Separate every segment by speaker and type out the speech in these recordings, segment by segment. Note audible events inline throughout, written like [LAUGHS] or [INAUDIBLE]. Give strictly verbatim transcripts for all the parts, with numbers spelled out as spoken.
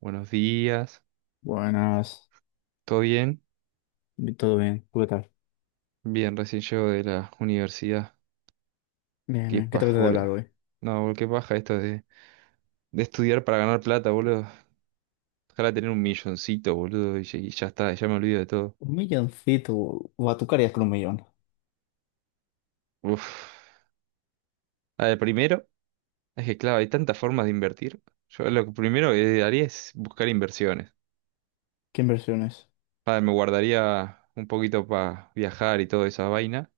Speaker 1: Buenos días,
Speaker 2: Buenas,
Speaker 1: ¿todo bien?
Speaker 2: todo bien, ¿tú qué tal?
Speaker 1: Bien, recién llego de la universidad.
Speaker 2: Bien,
Speaker 1: Qué
Speaker 2: bien, ¿qué te
Speaker 1: paja,
Speaker 2: apetece hablar
Speaker 1: boludo.
Speaker 2: hoy?
Speaker 1: No, boludo, qué paja esto de, de estudiar para ganar plata, boludo. Ojalá tener un milloncito, boludo, y, ya y ya está, ya me olvido de todo.
Speaker 2: Un milloncito, o a tú qué harías con un millón.
Speaker 1: Uf. A ver, primero, es que claro, hay tantas formas de invertir. Yo lo que primero que haría es buscar inversiones.
Speaker 2: ¿Qué inversiones?
Speaker 1: A ver, me guardaría un poquito para viajar y toda esa vaina,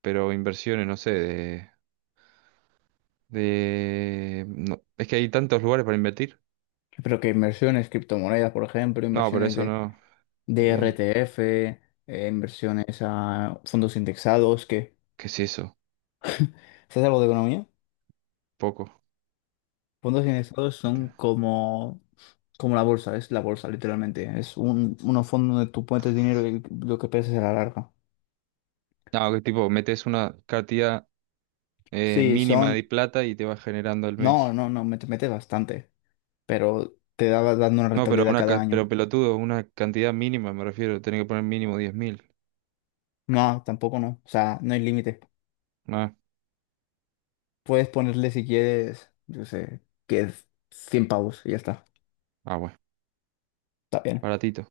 Speaker 1: pero inversiones, no sé, de... de... no, es que hay tantos lugares para invertir.
Speaker 2: Pero que inversiones, criptomonedas, por ejemplo,
Speaker 1: No, pero
Speaker 2: inversiones
Speaker 1: eso
Speaker 2: de,
Speaker 1: no.
Speaker 2: de
Speaker 1: Eh,
Speaker 2: R T F, eh, inversiones a fondos indexados, qué.
Speaker 1: ¿qué es eso?
Speaker 2: ¿Sabes algo de economía?
Speaker 1: Poco.
Speaker 2: Fondos indexados son como, como la bolsa, es la bolsa, literalmente. Es un, unos fondos donde tú pones dinero y lo que pierdes a la larga.
Speaker 1: No, que tipo, metes una cantidad eh,
Speaker 2: Sí,
Speaker 1: mínima de
Speaker 2: son...
Speaker 1: plata y te vas generando al
Speaker 2: No,
Speaker 1: mes.
Speaker 2: no, no, me, metes bastante. Pero te daba dando una
Speaker 1: No, pero
Speaker 2: rentabilidad
Speaker 1: una
Speaker 2: cada
Speaker 1: ca- pero
Speaker 2: año.
Speaker 1: pelotudo, una cantidad mínima, me refiero, tenés que poner mínimo diez mil.
Speaker 2: No, tampoco no, o sea, no hay límite.
Speaker 1: Ah,
Speaker 2: Puedes ponerle si quieres, yo sé, que es cien pavos y ya está,
Speaker 1: ah, bueno,
Speaker 2: está bien.
Speaker 1: baratito.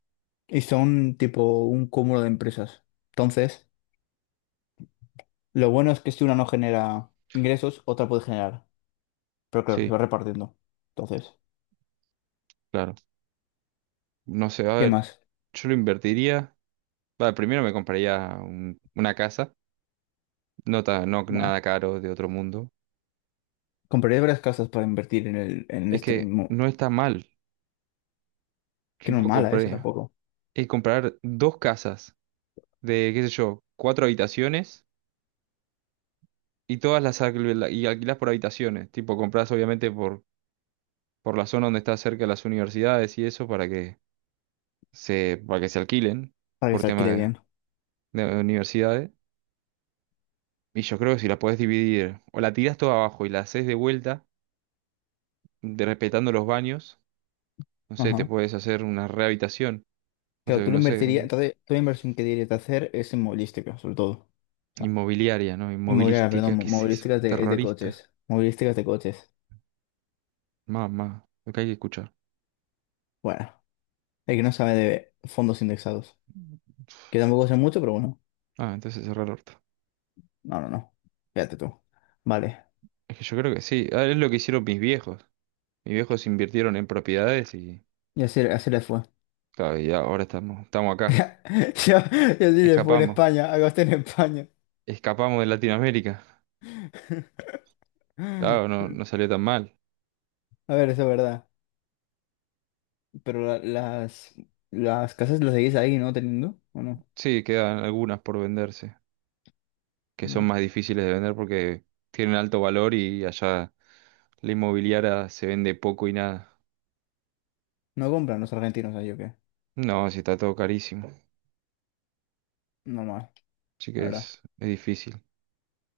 Speaker 2: Y son tipo un cúmulo de empresas. Entonces, lo bueno es que si una no genera ingresos, otra puede generar, pero claro, se va
Speaker 1: Sí,
Speaker 2: repartiendo. Entonces,
Speaker 1: claro. No sé, a
Speaker 2: ¿qué
Speaker 1: ver,
Speaker 2: más?
Speaker 1: yo lo invertiría. Vale, primero me compraría un- una casa, no, ta- no
Speaker 2: Bueno,
Speaker 1: nada caro de otro mundo.
Speaker 2: compraría varias casas para invertir en el, en
Speaker 1: Es
Speaker 2: este,
Speaker 1: que
Speaker 2: inmo-
Speaker 1: no está mal,
Speaker 2: que no es
Speaker 1: tipo,
Speaker 2: mala esa
Speaker 1: compraría.
Speaker 2: tampoco,
Speaker 1: Y comprar dos casas de, qué sé yo, cuatro habitaciones. Y todas las alquil- y alquilás por habitaciones, tipo compras obviamente por, por la zona donde está cerca las universidades y eso para que se, para que se alquilen
Speaker 2: para que
Speaker 1: por
Speaker 2: se alquile
Speaker 1: tema
Speaker 2: bien.
Speaker 1: de, de universidades. Y yo creo que si la podés dividir o la tirás toda abajo y la haces de vuelta, de- respetando los baños, no sé, te
Speaker 2: Ajá.
Speaker 1: puedes hacer una rehabilitación, o
Speaker 2: Claro,
Speaker 1: sea,
Speaker 2: tú lo
Speaker 1: no sé,
Speaker 2: invertirías, entonces, tú la inversión que dirías de hacer es inmovilística, sobre todo. O sea,
Speaker 1: inmobiliaria, ¿no?
Speaker 2: inmobiliaria,
Speaker 1: Inmovilística,
Speaker 2: perdón, mo-
Speaker 1: ¿qué es eso?
Speaker 2: movilística es de, es de
Speaker 1: Terrorista.
Speaker 2: coches. Movilísticas de coches.
Speaker 1: Mamá, lo que hay que escuchar.
Speaker 2: Bueno, el que no sabe de fondos indexados. Que tampoco sé mucho, pero bueno.
Speaker 1: Ah, entonces cerrar el orto.
Speaker 2: No, no, no. Fíjate tú. Vale.
Speaker 1: Es que yo creo que sí, ah, es lo que hicieron mis viejos. Mis viejos invirtieron en propiedades y,
Speaker 2: Y así, así le fue.
Speaker 1: claro, y ahora estamos, estamos acá.
Speaker 2: [LAUGHS] Y así le fue en
Speaker 1: Escapamos.
Speaker 2: España, a gastar en España.
Speaker 1: Escapamos de Latinoamérica.
Speaker 2: [LAUGHS] A
Speaker 1: Claro, no, no salió tan mal.
Speaker 2: ver, eso es verdad. Pero la- las, las casas las seguís ahí, ¿no? Teniendo, ¿o no?
Speaker 1: Sí, quedan algunas por venderse, que son
Speaker 2: Mm.
Speaker 1: más difíciles de vender porque tienen alto valor y allá la inmobiliaria se vende poco y nada.
Speaker 2: ¿No compran los argentinos ahí, o qué?
Speaker 1: No, sí está todo carísimo.
Speaker 2: Normal,
Speaker 1: Así
Speaker 2: la
Speaker 1: que
Speaker 2: verdad.
Speaker 1: es, es difícil.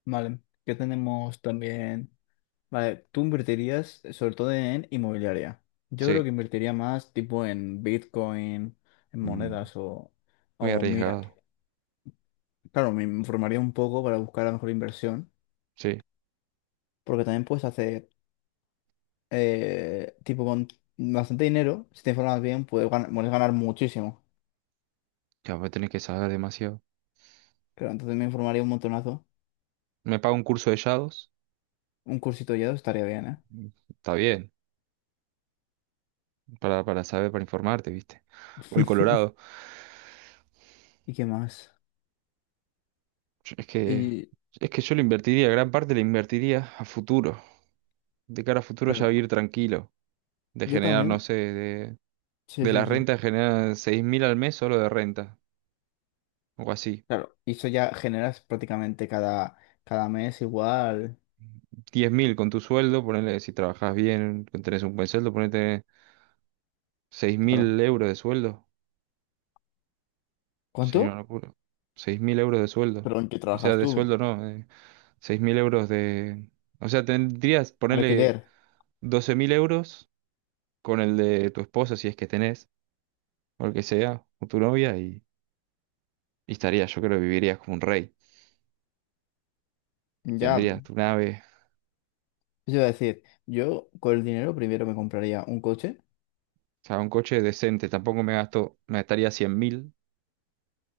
Speaker 2: Vale, qué tenemos también. Vale, tú invertirías eh, sobre todo en inmobiliaria. Yo creo que
Speaker 1: Sí,
Speaker 2: invertiría más tipo en Bitcoin, en
Speaker 1: mm,
Speaker 2: monedas o,
Speaker 1: muy
Speaker 2: o mi-
Speaker 1: arriesgado.
Speaker 2: claro, me informaría un poco para buscar la mejor inversión,
Speaker 1: Sí,
Speaker 2: porque también puedes hacer eh, tipo con bastante dinero, si te informas bien, puedes ganar, puedes ganar muchísimo.
Speaker 1: claro, tenés que saber demasiado.
Speaker 2: Claro, entonces me informaría un montonazo.
Speaker 1: Me pago un curso de yados.
Speaker 2: Un cursito ya estaría bien, ¿eh?
Speaker 1: Mm, está bien. para, para saber, para informarte, ¿viste? O el
Speaker 2: [LAUGHS]
Speaker 1: Colorado.
Speaker 2: ¿Y qué más?
Speaker 1: Es que,
Speaker 2: Y
Speaker 1: es que yo lo invertiría, gran parte la invertiría a futuro. De cara a futuro ya
Speaker 2: claro,
Speaker 1: vivir tranquilo. De
Speaker 2: yo
Speaker 1: generar, no
Speaker 2: también,
Speaker 1: sé, de,
Speaker 2: sí,
Speaker 1: de
Speaker 2: sí,
Speaker 1: las
Speaker 2: sí.
Speaker 1: rentas generar seis mil al mes solo de renta. O así.
Speaker 2: Claro, y eso ya generas prácticamente cada, cada mes igual.
Speaker 1: Diez mil con tu sueldo, ponele, si trabajas bien, tenés un buen sueldo, ponete seis
Speaker 2: Claro.
Speaker 1: mil euros de sueldo.
Speaker 2: ¿Cuánto?
Speaker 1: Sería una locura. Seis mil euros de sueldo.
Speaker 2: ¿Pero en qué
Speaker 1: O sea,
Speaker 2: trabajas
Speaker 1: de
Speaker 2: tú?
Speaker 1: sueldo no, eh, seis mil euros de... o sea, tendrías, ponele
Speaker 2: Alquiler.
Speaker 1: doce mil euros con el de tu esposa, si es que tenés, o el que sea, o tu novia, y, y estaría, yo creo que vivirías como un rey.
Speaker 2: Ya,
Speaker 1: Tendrías tu nave,
Speaker 2: yo iba a decir, yo con el dinero primero me compraría un coche.
Speaker 1: o sea, un coche decente. Tampoco me gasto, me gastaría cien mil,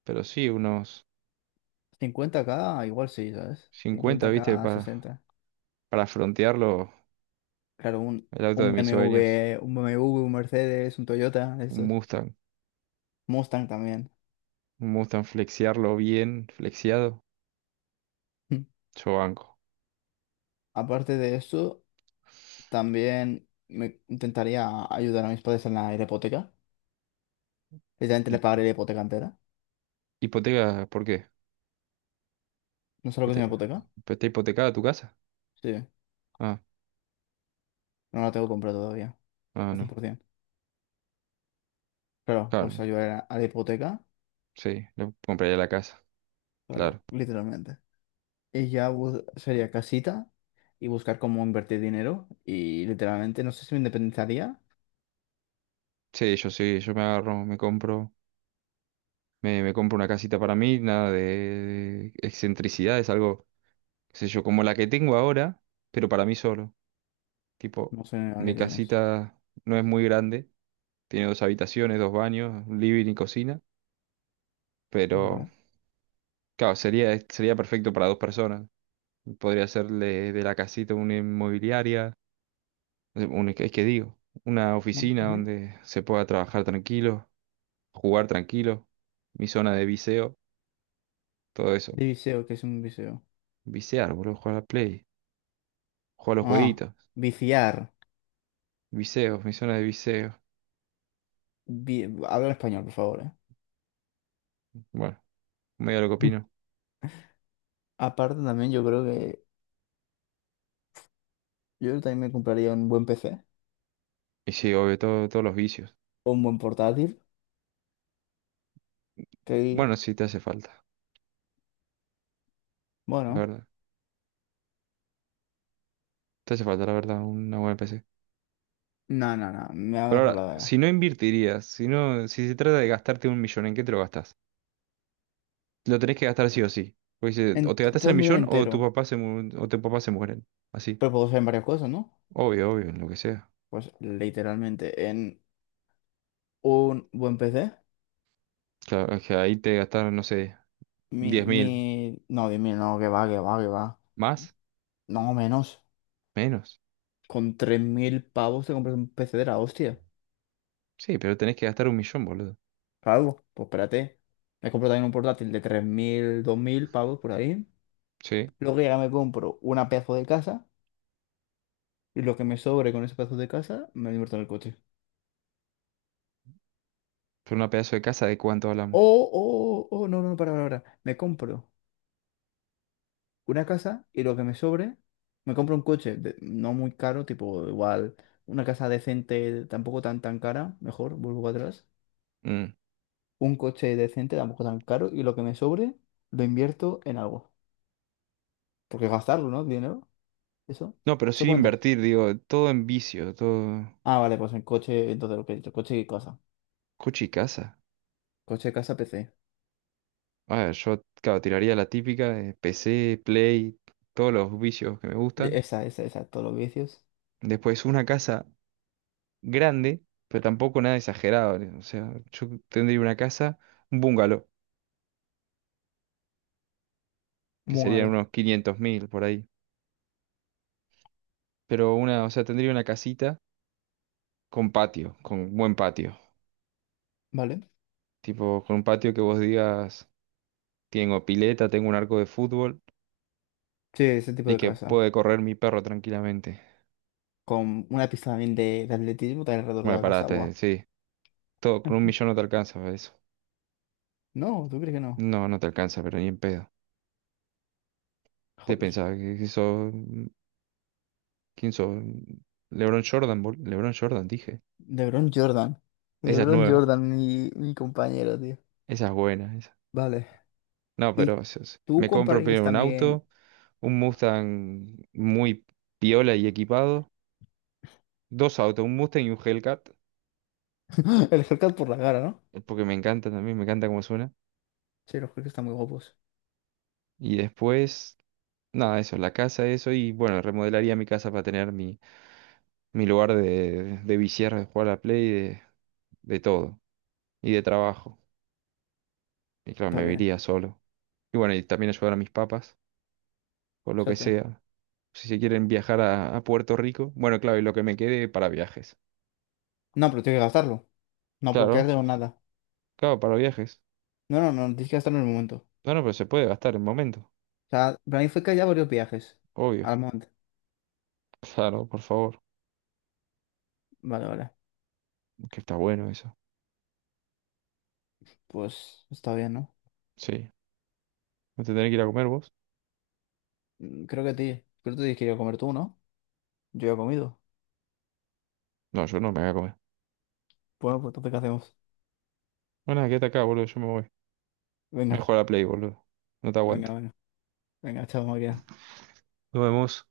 Speaker 1: pero sí, unos
Speaker 2: Cincuenta k igual sí, sabes cincuenta
Speaker 1: cincuenta, ¿viste?
Speaker 2: 50k,
Speaker 1: Para,
Speaker 2: sesenta.
Speaker 1: para frontearlo,
Speaker 2: Claro, un,
Speaker 1: el auto de
Speaker 2: un
Speaker 1: mis sueños.
Speaker 2: B M W, un B M W, un Mercedes, un Toyota, de
Speaker 1: Un
Speaker 2: estos.
Speaker 1: Mustang,
Speaker 2: Mustang también.
Speaker 1: un Mustang, flexiarlo bien, flexiado,
Speaker 2: [LAUGHS]
Speaker 1: yo banco.
Speaker 2: Aparte de eso, también me intentaría ayudar a mis padres en la hipoteca. Literalmente le
Speaker 1: Hi-
Speaker 2: pagaré la hipoteca entera.
Speaker 1: ¿Hipoteca, por qué?
Speaker 2: No sé lo que es
Speaker 1: ¿Está
Speaker 2: una hipoteca.
Speaker 1: está hipotecada tu casa?
Speaker 2: Sí,
Speaker 1: Ah,
Speaker 2: no la tengo comprada todavía,
Speaker 1: ah,
Speaker 2: al
Speaker 1: no.
Speaker 2: cien por ciento. Claro,
Speaker 1: Claro,
Speaker 2: pues ayudar a, a la hipoteca,
Speaker 1: sí, le compraría la casa,
Speaker 2: claro,
Speaker 1: claro.
Speaker 2: literalmente. Y ya bu- sería casita y buscar cómo invertir dinero. Y literalmente, no sé si me independizaría.
Speaker 1: Sí, yo sí, yo me agarro, me compro, me, me compro una casita para mí, nada de excentricidades, algo, qué sé yo, como la que tengo ahora, pero para mí solo. Tipo,
Speaker 2: No sé a qué
Speaker 1: mi
Speaker 2: tienes.
Speaker 1: casita no es muy grande, tiene dos habitaciones, dos baños, un living y cocina, pero
Speaker 2: Vale.
Speaker 1: claro, sería, sería perfecto para dos personas. Podría hacerle de la casita una inmobiliaria, eh, un, es que digo, una
Speaker 2: Bueno,
Speaker 1: oficina
Speaker 2: bueno.
Speaker 1: donde se pueda trabajar tranquilo, jugar tranquilo, mi zona de viseo, todo eso.
Speaker 2: De viseo, ¿qué es un viseo?
Speaker 1: Visear, boludo, jugar a la Play. Jugar a los
Speaker 2: Ah,
Speaker 1: jueguitos.
Speaker 2: viciar.
Speaker 1: Viseos, misiones de viseos.
Speaker 2: Vi- Habla en español, por favor, ¿eh?
Speaker 1: Bueno, medio lo que opino.
Speaker 2: [LAUGHS] Aparte también yo creo que yo también me compraría un buen P C
Speaker 1: Y sí, obvio, todo- todos los vicios.
Speaker 2: o un buen portátil. Que,
Speaker 1: Bueno, sí, te hace falta, la
Speaker 2: bueno,
Speaker 1: verdad. Te hace falta, la verdad, una buena P C.
Speaker 2: no, no, no, me ha
Speaker 1: Pero ahora,
Speaker 2: mejorado
Speaker 1: si no invertirías, si no, si se trata de gastarte un millón, ¿en qué te lo gastas? Lo tenés que gastar sí o sí. Porque si- o
Speaker 2: en
Speaker 1: te
Speaker 2: t-
Speaker 1: gastas
Speaker 2: todo
Speaker 1: el
Speaker 2: el millón
Speaker 1: millón o tu
Speaker 2: entero.
Speaker 1: papá se mu- o tu papá se mueren. Así.
Speaker 2: Pero puedo usar en varias cosas, ¿no?
Speaker 1: Obvio, obvio, en lo que sea.
Speaker 2: Pues literalmente en un buen P C.
Speaker 1: Claro, es que ahí te gastaron, no sé,
Speaker 2: Mi,
Speaker 1: diez
Speaker 2: mi...
Speaker 1: mil.
Speaker 2: No, diez mil no, que va, que va, que va.
Speaker 1: ¿Más?
Speaker 2: No, menos.
Speaker 1: ¿Menos?
Speaker 2: Con tres mil pavos te compras un P C de la hostia.
Speaker 1: Sí, pero tenés que gastar un millón, boludo.
Speaker 2: Claro, pues espérate. Me compro también un portátil de tres mil dos mil pavos por ahí.
Speaker 1: Sí.
Speaker 2: Luego ya me compro una pedazo de casa. Y lo que me sobre con ese pedazo de casa, me lo invierto en el coche.
Speaker 1: Pero una pedazo de casa, ¿de cuánto hablamos?
Speaker 2: Oh, oh, oh, no, no, para, para, para. Me compro una casa y lo que me sobre, me compro un coche, de- no muy caro, tipo igual una casa decente, tampoco tan tan cara, mejor, vuelvo atrás.
Speaker 1: Mm.
Speaker 2: Un coche decente, tampoco tan caro, y lo que me sobre, lo invierto en algo. Porque gastarlo, ¿no? Dinero, eso,
Speaker 1: No, pero
Speaker 2: eso
Speaker 1: sin
Speaker 2: cuenta.
Speaker 1: invertir, digo, todo en vicio, todo
Speaker 2: Ah, vale, pues en coche, entonces lo que he dicho, coche y casa.
Speaker 1: coche y casa.
Speaker 2: Coche, casa, P C.
Speaker 1: Ah, yo, claro, tiraría la típica de P C, Play, todos los vicios que me
Speaker 2: De-
Speaker 1: gustan.
Speaker 2: Esa, esa, esa, todos los vicios.
Speaker 1: Después una casa grande, pero tampoco nada exagerado, ¿no? O sea, yo tendría una casa, un bungalow, que
Speaker 2: Muy
Speaker 1: serían
Speaker 2: malo,
Speaker 1: unos quinientos mil por ahí. Pero una, o sea, tendría una casita con patio, con buen patio.
Speaker 2: ¿vale?
Speaker 1: Tipo, con un patio que vos digas, tengo pileta, tengo un arco de fútbol.
Speaker 2: Sí, ese tipo
Speaker 1: Y
Speaker 2: de
Speaker 1: que
Speaker 2: casa.
Speaker 1: puede correr mi perro tranquilamente.
Speaker 2: Con una pista también de, de atletismo también alrededor de
Speaker 1: Bueno,
Speaker 2: la casa, guau.
Speaker 1: parate, sí. Todo con un
Speaker 2: [LAUGHS]
Speaker 1: millón no te alcanza para eso.
Speaker 2: No, ¿tú crees que no?
Speaker 1: No, no te alcanza, pero ni en pedo. ¿Te
Speaker 2: Joder.
Speaker 1: pensaba que que sos... ¿Quién sos? LeBron Jordan, bol- LeBron Jordan, dije.
Speaker 2: LeBron Jordan.
Speaker 1: Esa es
Speaker 2: LeBron
Speaker 1: nueva,
Speaker 2: Jordan, mi, mi compañero, tío.
Speaker 1: esa es buena, esa.
Speaker 2: Vale.
Speaker 1: No,
Speaker 2: Y
Speaker 1: pero es- es-
Speaker 2: tú
Speaker 1: me compro
Speaker 2: comprarías
Speaker 1: primero un
Speaker 2: también
Speaker 1: auto, un Mustang muy piola y equipado, dos autos, un Mustang y un Hellcat,
Speaker 2: [LAUGHS] el haircut por la cara, ¿no?
Speaker 1: eh, porque me encanta también, me encanta cómo suena.
Speaker 2: Sí, los Hellcats están muy guapos.
Speaker 1: Y después, nada, eso, la casa, eso, y bueno, remodelaría mi casa para tener mi mi lugar de, de viciar, de jugar a la Play, de, de todo, y de trabajo. Y claro,
Speaker 2: Está
Speaker 1: me
Speaker 2: bien.
Speaker 1: viría solo. Y bueno, y también ayudar a mis papas, o lo que
Speaker 2: Exacto.
Speaker 1: sea. Si se quieren viajar a, a Puerto Rico, bueno, claro, y lo que me quede para viajes.
Speaker 2: No, pero tienes que gastarlo. No puedo
Speaker 1: Claro,
Speaker 2: quedarte con nada.
Speaker 1: claro, para viajes.
Speaker 2: No, no, no, tienes que gastarlo en el momento. O
Speaker 1: No, no, pero se puede gastar en momento,
Speaker 2: sea, para mí fue que ya varios viajes
Speaker 1: obvio. [LAUGHS]
Speaker 2: al monte.
Speaker 1: Claro, por favor,
Speaker 2: Vale, vale.
Speaker 1: que está bueno eso.
Speaker 2: Pues está bien, ¿no?
Speaker 1: Sí. ¿No te tenés que ir a comer vos?
Speaker 2: Mm, Creo que te, creo que te tienes que ir a comer tú, ¿no? Yo ya he comido.
Speaker 1: No, yo no me voy a comer.
Speaker 2: Bueno, pues entonces, ¿qué hacemos?
Speaker 1: Bueno, nada, quédate acá, boludo, yo me voy. Me voy a jugar
Speaker 2: Venga,
Speaker 1: a la Play, boludo. No te
Speaker 2: venga,
Speaker 1: aguanto.
Speaker 2: venga. Venga, chao, María.
Speaker 1: Nos vemos.